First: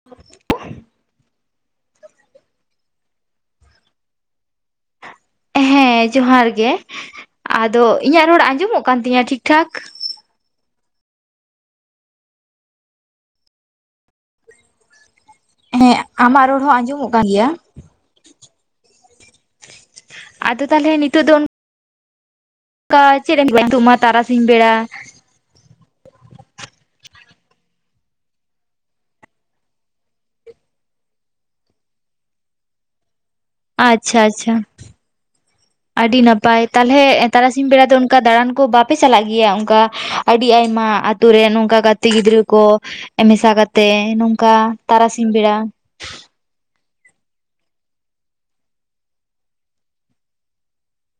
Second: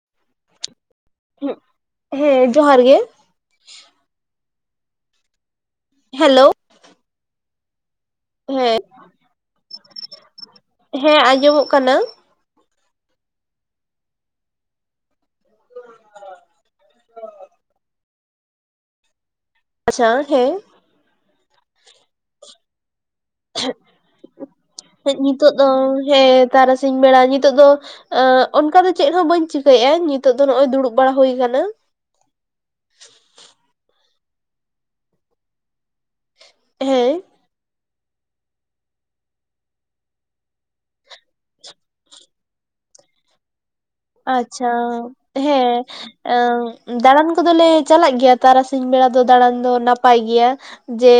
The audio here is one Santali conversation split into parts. [inaudible] ᱦᱩᱸᱜ ᱦᱮᱸ ᱡᱚᱦᱟᱨ ᱜᱮ। ᱦᱮᱸ ᱦᱮᱞᱳ ᱡᱚᱦᱟᱨ ᱜᱮ ᱟᱫᱚ ᱤᱧᱟᱹᱜ ᱨᱚᱲ ᱦᱮᱸ ᱟᱸᱡᱚᱢᱚᱜ ᱠᱟᱱ ᱛᱤᱧᱟᱹ ᱴᱷᱤᱠ ᱴᱷᱟᱠ? ᱦᱮᱸ ᱟᱸᱡᱚᱢᱚᱜ ᱠᱟᱱᱟ। ᱦᱮᱸ ᱟᱢᱟᱜ ᱨᱚᱲ ᱦᱚᱸ ᱟᱸᱡᱚᱢᱚᱜ ᱠᱟᱱ ᱜᱮᱭᱟ। ᱟᱪᱪᱷᱟ ᱦᱮᱸ। ᱟᱫᱚ ᱛᱟᱦᱚᱞᱮ ᱱᱤᱛᱚᱜ ᱫᱚᱝ ᱠᱟ ᱪᱮᱫ ᱮᱢ, [unintelligible] ᱱᱤᱛᱚᱜᱢᱟ ᱛᱟᱨᱟᱥᱤᱧ ᱵᱮᱲᱟ ᱱᱤᱛᱚᱜ ᱫᱚ ᱦᱮᱸ ᱛᱟᱨᱟᱥᱤᱧ ᱵᱮᱲᱟ ᱱᱤᱛᱚᱜ ᱫᱚ ᱮᱸᱜ ᱚᱱᱠᱟ ᱫᱚ ᱪᱮᱫ ᱦᱚᱸ ᱵᱟᱹᱧ ᱪᱤᱠᱟᱹᱭᱮᱫᱼᱟ ᱱᱤᱛᱚᱜ ᱫᱚ ᱱᱚᱸᱜᱼᱚᱭ ᱫᱩᱲᱩᱵ ᱵᱟᱲᱟ ᱦᱩᱭ ᱠᱟᱱᱟ, ᱟᱪᱪᱷᱟ ᱟᱪᱪᱷᱟ ᱟᱹᱰᱤ ᱱᱟᱯᱟᱭ ᱛᱟᱞᱦᱮ ᱦᱮᱸ ᱛᱟᱨᱟᱥᱤᱧ ᱵᱮᱲᱟ ᱫᱚ ᱚᱱᱠᱟ ᱫᱟᱬᱟᱱ ᱠᱚ ᱵᱟᱯᱮ ᱪᱟᱞᱟᱜ ᱜᱮᱭᱟ ᱚᱱᱠᱟ ᱟᱹᱰᱤ ᱟᱭᱢᱟ ᱟᱛᱳ ᱨᱮ ᱚᱱᱠᱟ ᱜᱟ ᱛᱮ ᱜᱤᱫᱽᱨᱟᱹ ᱠᱚ ᱢᱮᱥᱟ ᱠᱟᱛᱮᱜ ᱱᱚᱝᱠᱟ ᱛᱟᱨᱟᱥᱤᱧ ᱵᱮᱲᱟ? ᱮᱸ ᱫᱟᱬᱟᱱ ᱠᱚᱫᱚᱞᱮ ᱪᱟᱞᱟᱜ ᱜᱮᱭᱟ ᱛᱟᱨᱟᱥᱤᱧ ᱵᱮᱲᱟ ᱫᱚ ᱫᱟᱬᱟᱱ ᱫᱚ ᱱᱟᱯᱟᱭ ᱜᱮᱭᱟ। ᱡᱮ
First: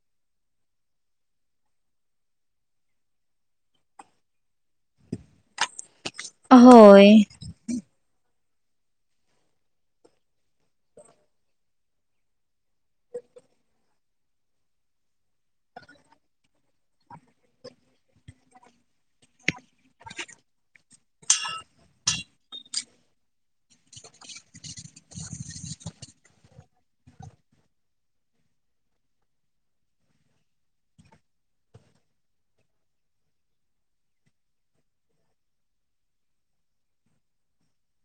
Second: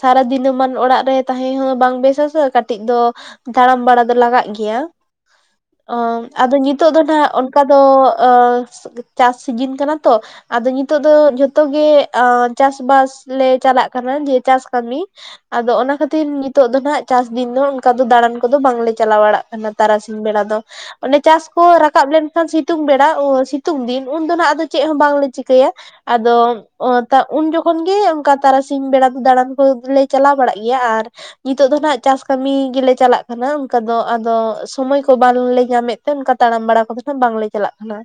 ᱥᱟᱨᱟ ᱫᱤᱱᱹᱢᱟᱱ ᱚᱲᱟᱜ ᱨᱮ ᱛᱟᱦᱮᱸ ᱦᱚᱸ ᱵᱟᱝ ᱵᱮᱥ ᱟᱥᱮ ᱠᱟᱹᱴᱤᱡ ᱫᱚ ᱫᱟᱲᱟᱢ ᱵᱟᱲᱟ ᱫᱚ ᱞᱟᱜᱟᱜ ᱜᱮᱭᱟ ᱟᱫᱚ ᱱᱤᱛᱚᱜ ᱫᱚ ᱦᱳᱭ ᱱᱟᱸᱜ ᱚᱱᱠᱟ ᱫᱚ ᱪᱟᱥ ᱥᱤᱡᱤᱱ ᱠᱟᱱᱟ ᱛᱚ, ᱟᱫᱚ ᱱᱤᱛᱚᱜ ᱫᱚ ᱡᱷᱚᱛᱚ ᱜᱮ ᱪᱟᱥ ᱵᱟᱥᱞᱮ ᱪᱟᱞᱟᱜ ᱠᱟᱱᱟ ᱡᱮ ᱪᱟᱥ ᱠᱟᱹᱢᱤ, ᱟᱫᱚ ᱚᱱᱟ ᱠᱷᱟᱹᱛᱤᱨ ᱱᱤᱛᱳᱜ ᱫᱚ ᱱᱟᱸᱜ ᱪᱟᱥ ᱫᱤᱱ ᱫᱚ ᱚᱱᱠᱟ ᱫᱚ ᱫᱟᱬᱟᱱ ᱠᱚᱫᱚ ᱵᱟᱝᱞᱮ ᱪᱟᱞᱟᱣ ᱵᱟᱲᱟᱜ ᱠᱟᱱᱟ। ᱛᱟᱨᱟᱥᱤᱧ ᱵᱮᱲᱟ ᱫᱚ, ᱚᱱᱮ ᱪᱟᱥ ᱠᱚ ᱨᱟᱠᱟᱵ ᱞᱮᱱ ᱠᱷᱟᱱ ᱥᱤᱛᱩᱝ ᱵᱮᱲᱟ ᱚ ᱥᱤᱛᱩᱝ ᱫᱤᱱ ᱩᱱᱫᱚ ᱱᱟᱜ ᱟᱫᱚ ᱪᱮᱫ ᱦᱚᱸ ᱵᱟᱝᱞᱮ ᱪᱤᱠᱟᱹᱭᱟ᱾ ᱟᱫᱚ ᱚ ᱩᱱ ᱡᱚᱠᱷᱚᱱ ᱜᱮ ᱚᱝᱠᱟ ᱛᱟᱨᱟᱥᱤᱧ ᱵᱮᱲᱟ ᱫᱟᱬᱟᱱ ᱠᱚᱞᱮ ᱪᱟᱞᱟᱣ ᱵᱟᱲᱟᱜ ᱜᱮᱭᱟ ᱟᱨ ᱱᱤᱛᱚᱜ ᱫᱚ ᱱᱟᱦᱟᱜ ᱪᱟᱥ ᱠᱟᱢᱤ ᱜᱮᱞᱮ ᱪᱟᱞᱟᱜ ᱠᱟᱱᱟ ᱚᱝᱠᱟ ᱫᱚ ᱟᱫᱚ ᱥᱚᱢᱚᱭ ᱠᱚ ᱵᱟᱝᱞᱮ ᱧᱟᱢᱮᱫ ᱛᱮ ᱚᱱᱠᱟ ᱛᱟᱲᱟᱢ ᱵᱟᱲᱟ ᱠᱚᱫᱚ ᱱᱟᱦᱟᱜ ᱵᱟᱝᱞᱮ ᱪᱟᱞᱟᱜ ᱠᱟᱱᱟ᱾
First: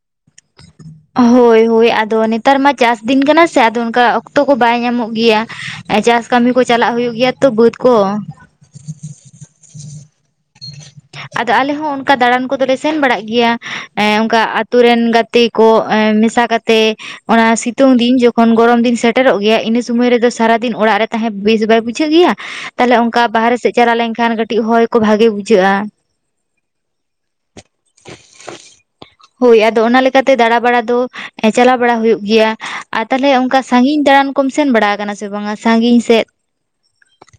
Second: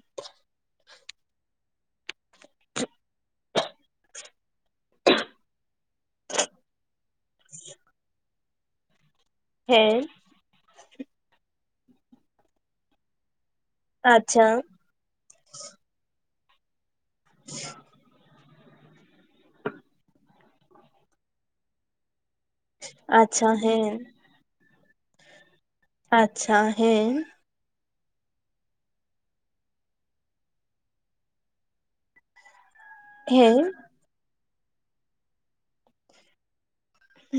ᱦᱳᱭ ᱦᱳᱭ ᱟᱫᱚ ᱱᱤᱛ ᱛᱟᱨ ᱢᱟ ᱪᱟᱥ ᱫᱤᱱ ᱠᱟᱱᱟ ᱥᱮ ᱟᱫᱚ ᱚᱱᱠᱟ ᱚᱠᱛᱚ ᱠᱚ ᱵᱟᱭ ᱧᱟᱢᱚᱜ ᱜᱮᱭᱟ, ᱪᱟᱥ ᱠᱟᱹᱢᱤ ᱠᱚ ᱪᱟᱞᱟᱜ ᱦᱩᱭᱩᱜ ᱜᱮᱭᱟ ᱛᱚ ᱵᱟᱹᱫ ᱠᱚ᱾ ᱦᱮᱸ᱾ ᱟᱫᱚ ᱟᱞᱮ ᱦᱚᱸ ᱚᱱᱠᱟ ᱫᱟᱬᱟᱱ ᱠᱚᱫᱚᱞᱮ ᱥᱮᱱ ᱵᱟᱲᱟᱜ ᱜᱮᱭᱟ, ᱮᱸ ᱚᱝᱠᱟ ᱟᱪᱪᱷᱟ ᱟᱛᱳ ᱨᱮᱱ ᱜᱟᱛᱮ ᱠᱚ ᱮᱸ ᱢᱮᱥᱟ ᱠᱟᱛᱮ, ᱚᱱᱟ ᱥᱤᱛᱩᱝ ᱫᱤᱱ ᱡᱚ ᱠᱷᱚᱱ ᱜᱚᱨᱚᱢ ᱫᱤᱱ ᱥᱮᱴᱮᱨᱚᱜ ᱜᱮᱭᱟ, ᱤᱱᱟᱹ ᱥᱚᱢᱚᱭ ᱨᱮᱫᱚ ᱥᱟᱨᱟᱫᱤᱱ ᱚᱲᱟᱜ ᱨᱮ ᱛᱟᱦᱮᱸ ᱵᱮᱥ ᱵᱟᱭ ᱵᱩᱡᱷᱟᱹᱜ ᱜᱮᱭᱟ, ᱛᱟᱦᱚᱞᱮ ᱚᱝᱠᱟ ᱟᱪᱪᱷᱟ ᱵᱟᱦᱨᱮ ᱥᱮᱫ ᱪᱟᱞᱟᱣ ᱦᱮᱸ ᱞᱮᱱᱠᱷᱟᱱ ᱠᱟᱹᱴᱤᱡ ᱦᱚᱭ ᱠᱚ ᱵᱷᱟᱜᱮ ᱵᱩᱡᱷᱟᱹᱜᱼᱟ᱾ ᱟᱪᱪᱷᱟ ᱦᱮᱸ᱾ ᱦᱳᱭ ᱟᱫᱚ ᱚᱱᱟ ᱞᱮ ᱞᱮᱠᱟᱛᱮ ᱫᱟᱬᱟ ᱵᱟᱲᱟ ᱫᱚ ᱮᱸ ᱪᱟᱞᱟ ᱵᱟᱲᱟ ᱦᱩᱭᱩᱜ ᱜᱮᱭᱟ, ᱟᱨ ᱛᱟᱦᱚᱞᱮ ᱦᱮᱸ ᱚᱝᱠᱟ ᱥᱟᱺᱜᱤᱧ ᱫᱟᱬᱟᱱ ᱠᱚᱢ ᱥᱮᱱ ᱵᱟᱲᱟ ᱟᱠᱟᱱᱟ ᱥᱮ ᱵᱟᱝᱟ ᱥᱟᱺᱜᱤᱧ ᱥᱮᱫ?